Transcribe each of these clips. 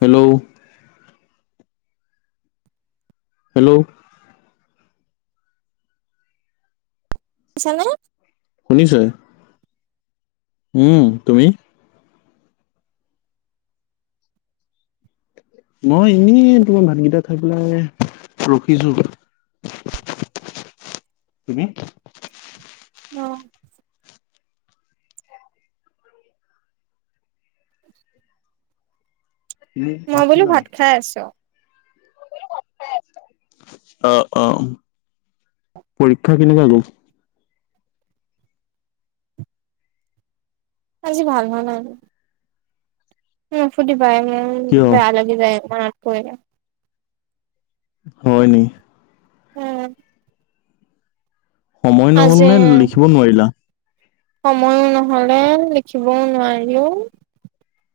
Hello, hello, চানে, শুনিছো। উম তুমি, মই এনেই তোমাৰ ভাতকেইটা খাই পেলাই ৰখিছো। তুমি, অ [inaudible] তুমি মই বোলো খালা ভাত খাই আছোঁ অহ অহ পৰীক্ষা কেনেকা গ'ল আজি ভাল হোৱা নাই উম ফুৰ্তি পায় মোৰ কিয় বেয়া লাগি যায় এইখন মনত পৰিলে হয় নি উম সময় নহ'ল আজি নে লিখিব নোৱাৰিলা সময়ো নহ'লে লিখিবও নোৱাৰিলোঁ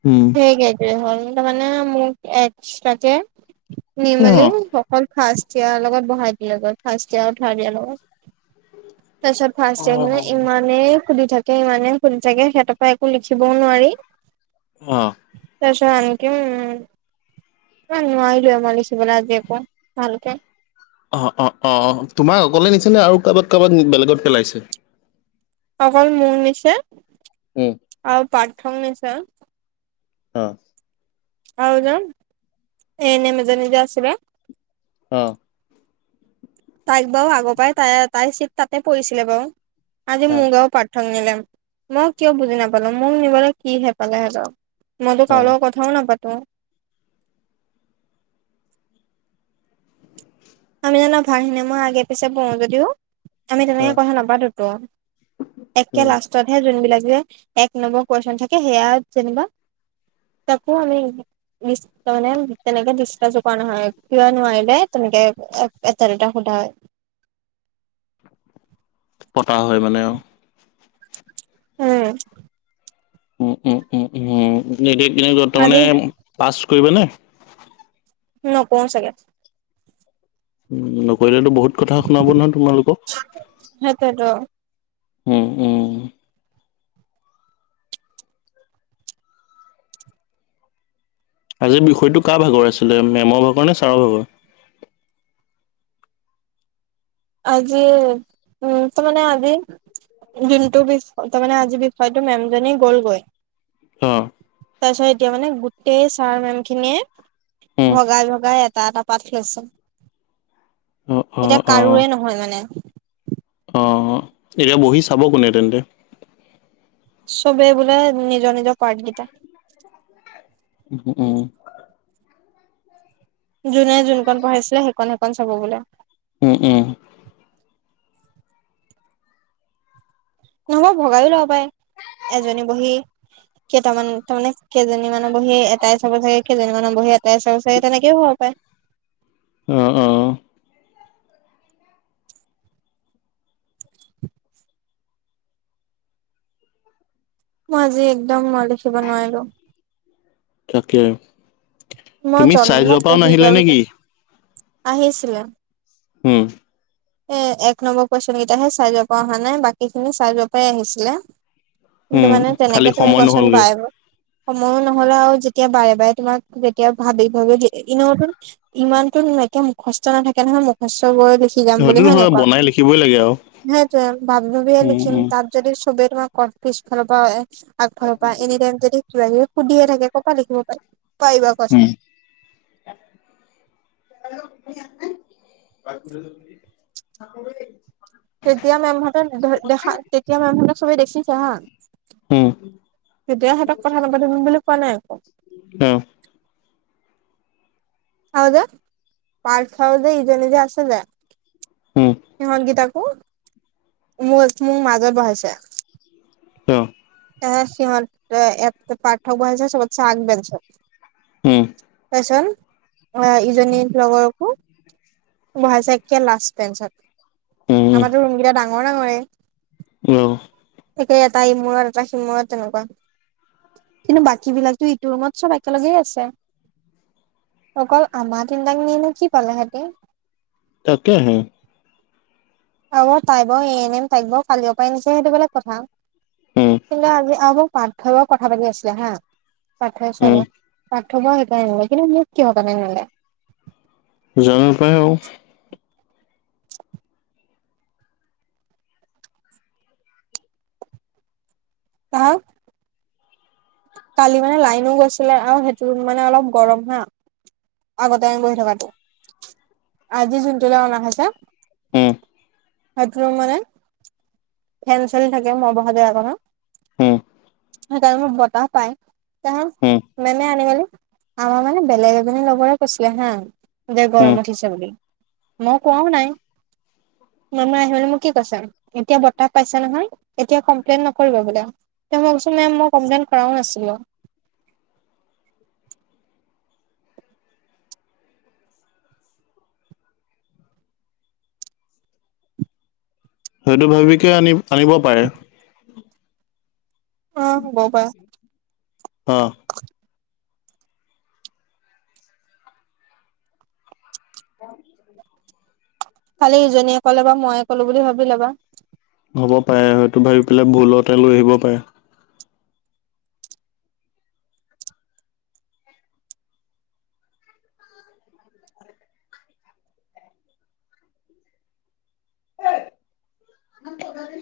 উম একে একে হল তাৰমানে মোক এক্সট্ৰাকে নি অ মেলি হল ফাৰ্ষ্ট টিয়াৰ লগত বহাই দিলে গৈ ফাৰ্ষ্ট টিয়াৰ থাৰ্ড টিয়াৰ লগত তাৰপিছত অ ফাৰ্ষ্ট টিয়েৰ ইমানে সুধি থাকে ইমানেই সুধি থাকে সিহঁতৰ পৰা একো লিখিবও নোৱাৰি অহ তাপিছত এনেকে মই নোৱাৰিৱে মই লিখিবলে আজি একো ভালকে অহ অহ অহ অহ তোমাক অকলে দিছে নে আৰু কাবাক কাবাক নি বেলেগত পেলাইছে অকল মোক নিছে উম আৰু পাৰ্থক নিছে অহ আৰু এজন এনেম এজনী যে আছিলে অহ তাইক বাও আগৰ পৰাই তাই তাইৰ চিট তাতে পৰিছিলে বাও আজি অ মোক আৰু পাৰ্থ পাৰ্থক নিলে মই কিয় বুজি নাপালো মোক নিবলৈ কি হেঁ পালে হেতক মই তোৰ অ কাৰো লগত কথা কথাও নাপাতোঁ আমি জানা ভালখিনি মই আগে পিছে বহু যদিও আমি অ তেনেকৈ কথা নাপাতোঁ তো একে উম লাষ্টতহে যোনবিলাক যে এক নম্বৰ কুৱেশ্যন থাকে সেয়া যেনেবা তাকো আমি ডিচ ত মানে তেনেকে ডিক্যশ কৰা নহয় কিয় নোৱাৰিলে তেনেকে এট এটা দুটা সোধা হয় পতা হয় মানে অহ উম উম উম উম উম নিদিত আজি বৰ্তমানে পাছ কৰিবা নে নকওঁ চাগে উম নকৰিলেও তো বহুত কথা শুনাব নহয় তোমালোকক। হয় সেইটোৱেতো উম, উম। আজি বিষয়টো কাৰ ভাগৰ আছিলে মেমৰ ভাগৰ নে ছাৰৰ ভাগৰ? আজি উম তো মানে আজি যোনটো বিষয় তাৰমানে আজিৰ বিষয়টোত মেমজনী গ'লগৈ। অহ তাৰ পিছত এতিয়া মানে গোটেই ছাৰ, মেম খিনিয়ে উম, ভগাই ভগাই এটা এটা পাঠ লৈছে। অ', এতিয়া অ', কাৰোৰে নহয় মানে। অহ এতিয়া বহি চাব কোনে তেন্তে? চবেই বোলে নিজৰ নিজৰ পাৰ্ট কেইটা উহ উম উম। যোনে যোন কণ পঢ়াইছিলে সেইকণ- সেইকণ চাব বোলে। উম, উম। নহয় ভগাইয়ো ল'ব পায় এজনী বহি। কেইটামান তাৰমানে, কেইজনীমানৰ বহি এটাই চাব চাগে, কেইজনীমানৰ বহি এটাই চাব চাগে তেনেকেও হ'ব পায়। অ, অ। মই আজি একদম মই লিখিব নোৱাৰিলোঁ। তাকে মই তুমি চাই জন্ম যোৱা পৰাও পঢ়ি নাহিলে যোৱাৰ ভিতৰত নেকি? আহিছিলে। উম এ এক নম্বৰ কুৱেশ্বন কেইটাহে চাই যাব পৰা অহা নাই, বাকী খিনি চাই যোৱা পৰাই আহিছিলে। কিন্তু উম, মানে তেনেকে খালি তুমি সময় কুৱেশ্বন নহ'লগে। পাই ব সময়ো নহ'লে আৰু যেতিয়া বাৰে - বাৰে তোমাক সুধে তেও ভাবি ভাবি ই-ইনেওতো ইমানতু এতিয়া মুখস্থ নাথাকে নহয়, মুখস্থ কৰি লৈছো। সি যাম বুলি সেইটোতো হয় নে নাই কোৱা। বনাই লিখিবই লাগে আৰু। সেইটোৱে ভাবি ভাবিহে উম, লিখিম উম, তাত যদি চবে তোমাক কোৱা পিছফালৰ পৰা এ আগফালৰ পা এনিটাইম যদি কিবা কিবি সুধিয়ে থাকে ক'ৰ পৰা লিখিব পাৰি, পাৰিবা কোৱাচোন? উম, [unintelligible] তেতিয়া মেম হঁতে নেদেহে দেখা- তেতিয়া মেম হঁতে সবে দেখিছো হা! উম, তেতিয়া সিহঁতক কথা নাপাতিবি বুলি কোৱা নাই আকৌ উম। হয় যে পাৰ্থ যে এইজনী যে আছে যে উম, সিহঁত কেইটাকো মোৰে মোৰ মাজত বহাইছে। কিয়? এ সিহঁত তে এতে পাৰ্থক বহাইছে চবতছে আগ বেঞ্চত। উম তাৰপিছত আ ইজনীৰ লগৰকো বহাইছে একে লাষ্ট উম, বেঞ্চত। আমাৰতো ৰুম কেইটা ডাঙৰ ডাঙৰে। কিয়? একে এটা ইমূৰৰ এটা সিমূৰত তেনেকুৱা। কিন্তু বাকী বিলাকতো ইটো ৰুমত চব একেলগেই আছে। অকল আমাৰ তিনিটাক নি নো কি পালে সিহঁতি? তাকে হে। লগৰ তাই বাৰু এ এনে এম তাইক বাৰু কালিৰ পৰাই নিছে সেইটো বেলেগ কথা। উম কিন্তু আজি আ মোক পাৰ্থবক কথা পাতি আছিলে হা পাৰ্থয়ে চবে উম, পাৰ্থবক সেইকাৰণে নিলে, কিন্তু মোক কিহৰ কাৰণে নিলে? জানা পাই অ তাৰ। কালি মানে লাইনো গৈছিলে! আৰু হেইটো ৰুম মানে অলপ গৰম হা আগতে আমি বহি থকাটো আজি যোনটোলৈ অনা হৈছে! উম, [unintelligible] মানে ফেন চেলি থাকে! মই বহা জেগাকনত উম। সেইকাৰণে [unintelligible] বতাহ পাই উম, [inaudible] মেলি আমাৰ মানে বেলেগ মানে লগৰে কৈছিলে হা দে উম, গৰম উঠিছে! বুলি মই কোৱাও নাই! মেমে আহি পেলে মোক কি কৈছে, এতিয়া বতাহ পাইছা নহয়! এতিয়া কমপ্লেইন নকৰিবা! বোলে তেতিয়া মই কৈছোঁ! মেম কমপ্লেইন কৰাও নাছিলোঁ! সেইটো ভাবিকে আনিম আনিব পাৰে। অ', শুব পাৰা। অ' [unintelligible] খালি ইজনীয়ে ক'লে! বা ময়ে ক'লোঁ বুলি ভাবি লবা। হ'ব পাৰে! হয়তো ভাবি পেলাই ভুলতে লৈ আহিব পাৰে! [inaudible]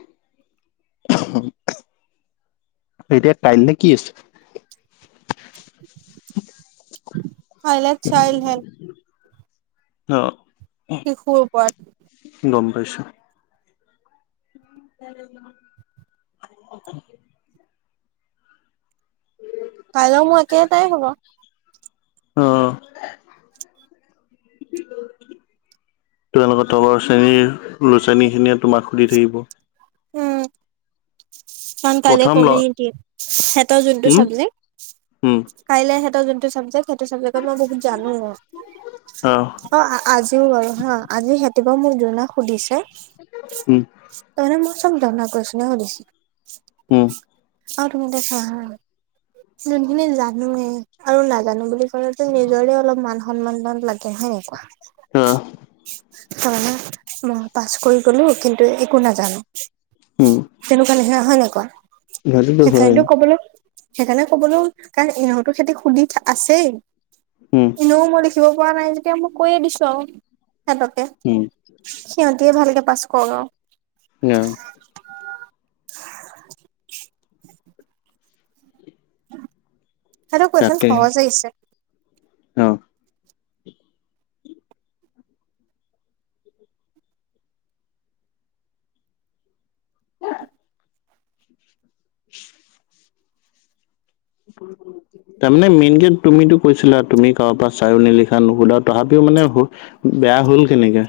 এতিয়া কাইলে কি আছে? কাইলে চাইল্ড হেল্থ অ' শিশুৰ ওপৰত। গম পাইছোঁ! [inaudible] কাইলৈ মোৰ একেটাই হ'ব! অ, তোমালোকৰ তলৰ শ্ৰেণীৰ লোচেনীখিনিয়ে তোমাক সুধি থাকিব! উম কাৰণ, কাইলৈ প্ৰথম ল কমিউনিটি সিহঁতৰ যোনটো উম, চাবজেক্ট উম, কাইলে হেতৰ যোনটো চাবজেক্ট সেইটো চাবজেক্টত মই বহুত জানো! আহ, অ', আ আজিও বাৰু হা আজি সিহঁতিবা মোক যোনা শুধিছে। উম, কাইলে মই চব জনা কুৱেশ্বনে সুধিছি! উম, আৰু, তুমি এতিয়া চোৱা! হা যোনখিনি জানোয়ে আৰু নাজানো বুলি হলেওঁটো নিজৰে অলপ মান সন্মানদাল লাগে! হয় নে কোৱা? আহ, [inaudible] মই পাছ কৰি গলোঁ! কিন্তু একো নাজানো! উম, তেনেকুৱা নেহে হয় নে কোৱা? সেইটোতো হয়। সেইকাৰণেটো কব [unintelligible] উম! এনেও মই লিখিব পৰা নাই যেতিয়া মই কৈয়ে দিছোঁ আৰু সিহঁতকে। উম! সিহঁতিয়ে ভালকে পাছ কৰক আৰু। ঞ! [inaudible] সিহঁতৰ কুৱেশ্বন তাকে সহজ আহিছে! অ! [unintelligible] [inaudible] [inaudible] [unintelligible] তাৰমানে মেইনকে তুমিতো কৈছিলা! তুমি কাৰো পৰা চাইয়ো নিলিখা নুশুধা তথাপিও মানে বেয়া হ'ল কেনেকে?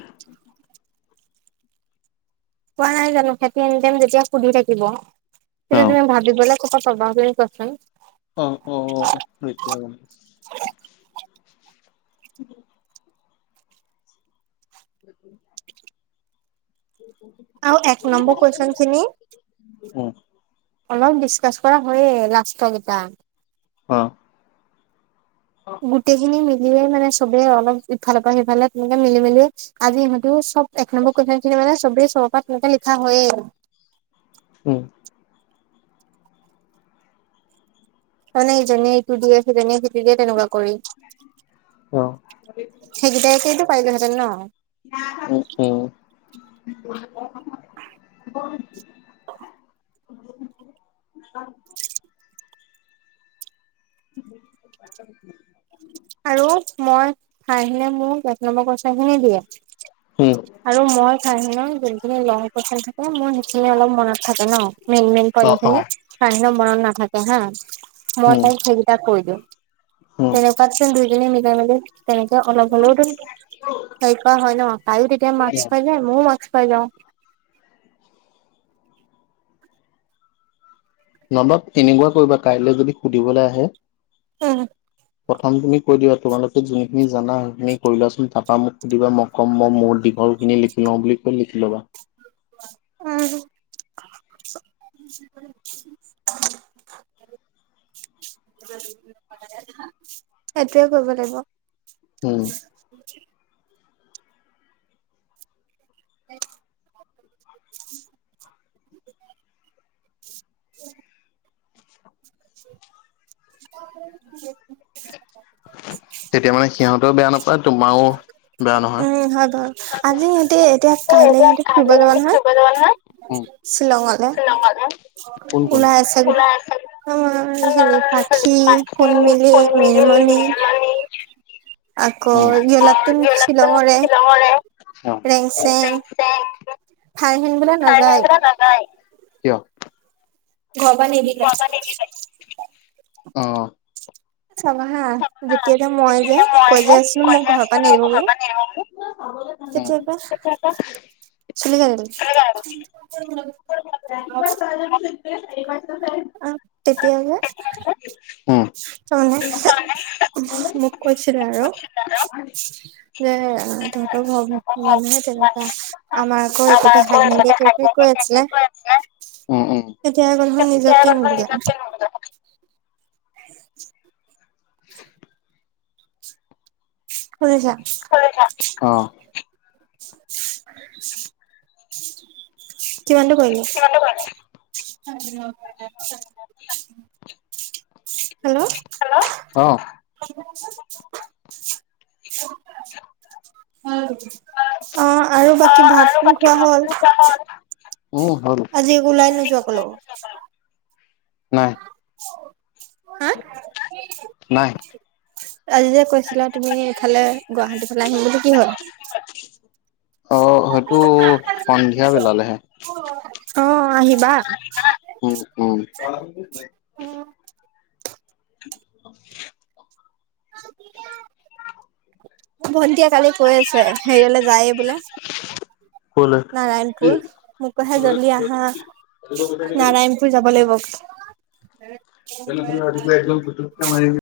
কোৱা নাই জানো সেতি এনিটাইম যেতিয়া সুধি থাকিব! অ, তেতিয়া তুমি ভাবিবলে কৰপা পাবা তুমি কোৱাচোন? অ অ অ হৈছে আৰু। উ [unintelligible] আৰু এক নম্বৰ কুৱেশ্চন খিনি। উম। অলপ ডিচকাচ কৰা হয়য়ে লাষ্টৰ কিটা। অ। গোটেই খিনি মিলিয়ে মানে চবে অলপ ইফালৰ পৰা সিফালে তেনেকে মিলি মেলি। আজি সিহঁতও চব এক নম্বৰ কুৱেশন খিনি মানে চবেই চব পৰা তেনেকা লিখা হয়য়ে। উম। তামানে ইজনীয়ে ইটো দিয়ে সিজনীয়ে সিটো দিয়ে তেনেকুৱা কৰি। অ সেইকিটাকেইটো পাৰিলেহেঁতেন ন। উম উম। [unintelligible] [unintelligible] [unintelligible] আৰু মই তইমানে মোক এক নম্বৰ কুৱেশ্যন খিনি দিয়ে। হোম। আৰু মই চাইহেলও যোনখিনি লং কুৱেশ্যন থাকে মোৰ সেইখিনি অলপ মনত থাকে ন। মেইন মেইন অ পইন্ট অ খিনি তাইৰ হেনু মনত নাথাকে হা মই তাইক সেইকেইটা কৈ দিও। হোম। পাতচোন দুইজনীয়ে মিলাই মেলি। তেনেকে অলপ হ'লেওতো হেৰি কৰা হয় ন তাইও তেতিয়া মাৰ্কচ পাই গল। মইও মাৰ্কচ পাই যাওঁ। নবাব এনেকুৱা কৰিবা কাইলৈ যদি সুধিবলৈ আহে। [unintelligible] প্ৰথম তুমি কৈ দিবা তোমালোকে যোনখিনি জানা সেইখিনি কৰি লোৱাচোন তাপা মোক সুধিবা মই কম ম মোৰ দীঘল খিনি লিখি লওঁ বুলি কৈ লিখি ল'বা। উম। [unintelligible] সেইটোৱে কৰিব লাগিব। উম। [unintelligible] [unintelligible] [unintelligible] তেতিয়া মানে সিহঁতেও বেয়া নাপায় তোমাৰও উম হয় বাৰু আজি ইহঁতে এতিয়া কাইলে ইহঁতে ফুৰিব যাব নহয়। উম শ্বিলংলে কোন কোন ওলাই আছে। অ কেজনি পাখি, সোনমিলি, নিৰ্মালি। অ আকৌ জলাতোন যে ওলাইছে শ্বিলঙৰে শ্বিলঙলে, হোম। ৰেংচেং ফাৰহিন বোলে তাই হেনু নাযায়। বোলে নাযায়। কিয়? অঁ। চাবাহা যেতিয়া যে মই যে কৈ যে আছিলো মোক ঘৰৰ পৰা নিদিব বুলি। উম তেতিয়া পৰা তেতিয়াপা, চুলি কাটিবি? [unintelligible] অ, তেতিয়া যে উম চন মোক কৈছিলে আৰু যে তহতৰ ঘৰৰ মানুহে তেনেকুৱা আমাৰ আকৌ একোটে হাক নিদিয়ে। কৈ আছিলে উম উম এতিয়া দেখোন নিজকে নিদিলা হ [unintelligible] [unintelligible] শুনিছা, অ', [unintelligible] কিমানটো কৰিলি? [unintelligible] হেল্ল', অ অ, আৰু বাকী ভাতটো খোৱা হ'ল। উম, হল। আজি ওলাই নোযোৱা কলৈ? নাই [unintelligible] নাই, আজি যে কৈছিলা তুমি ইফালে গুৱাহাটী ফালে আহিম বুলি কি হ'ল। অ, হয়টো সন্ধিয়া বিলালেহে। অ, আহিবা। কাল [unintelligible] অ', ভণ্টিয়ে কালি কৈ আছে হেৰিয়লে যায়ে বোলে। ক'লে নাৰায়ণপুৰ মোক কলে জলদি আহা নাৰায়ণপুৰ। যাব লাগিব। এ [unintelligible]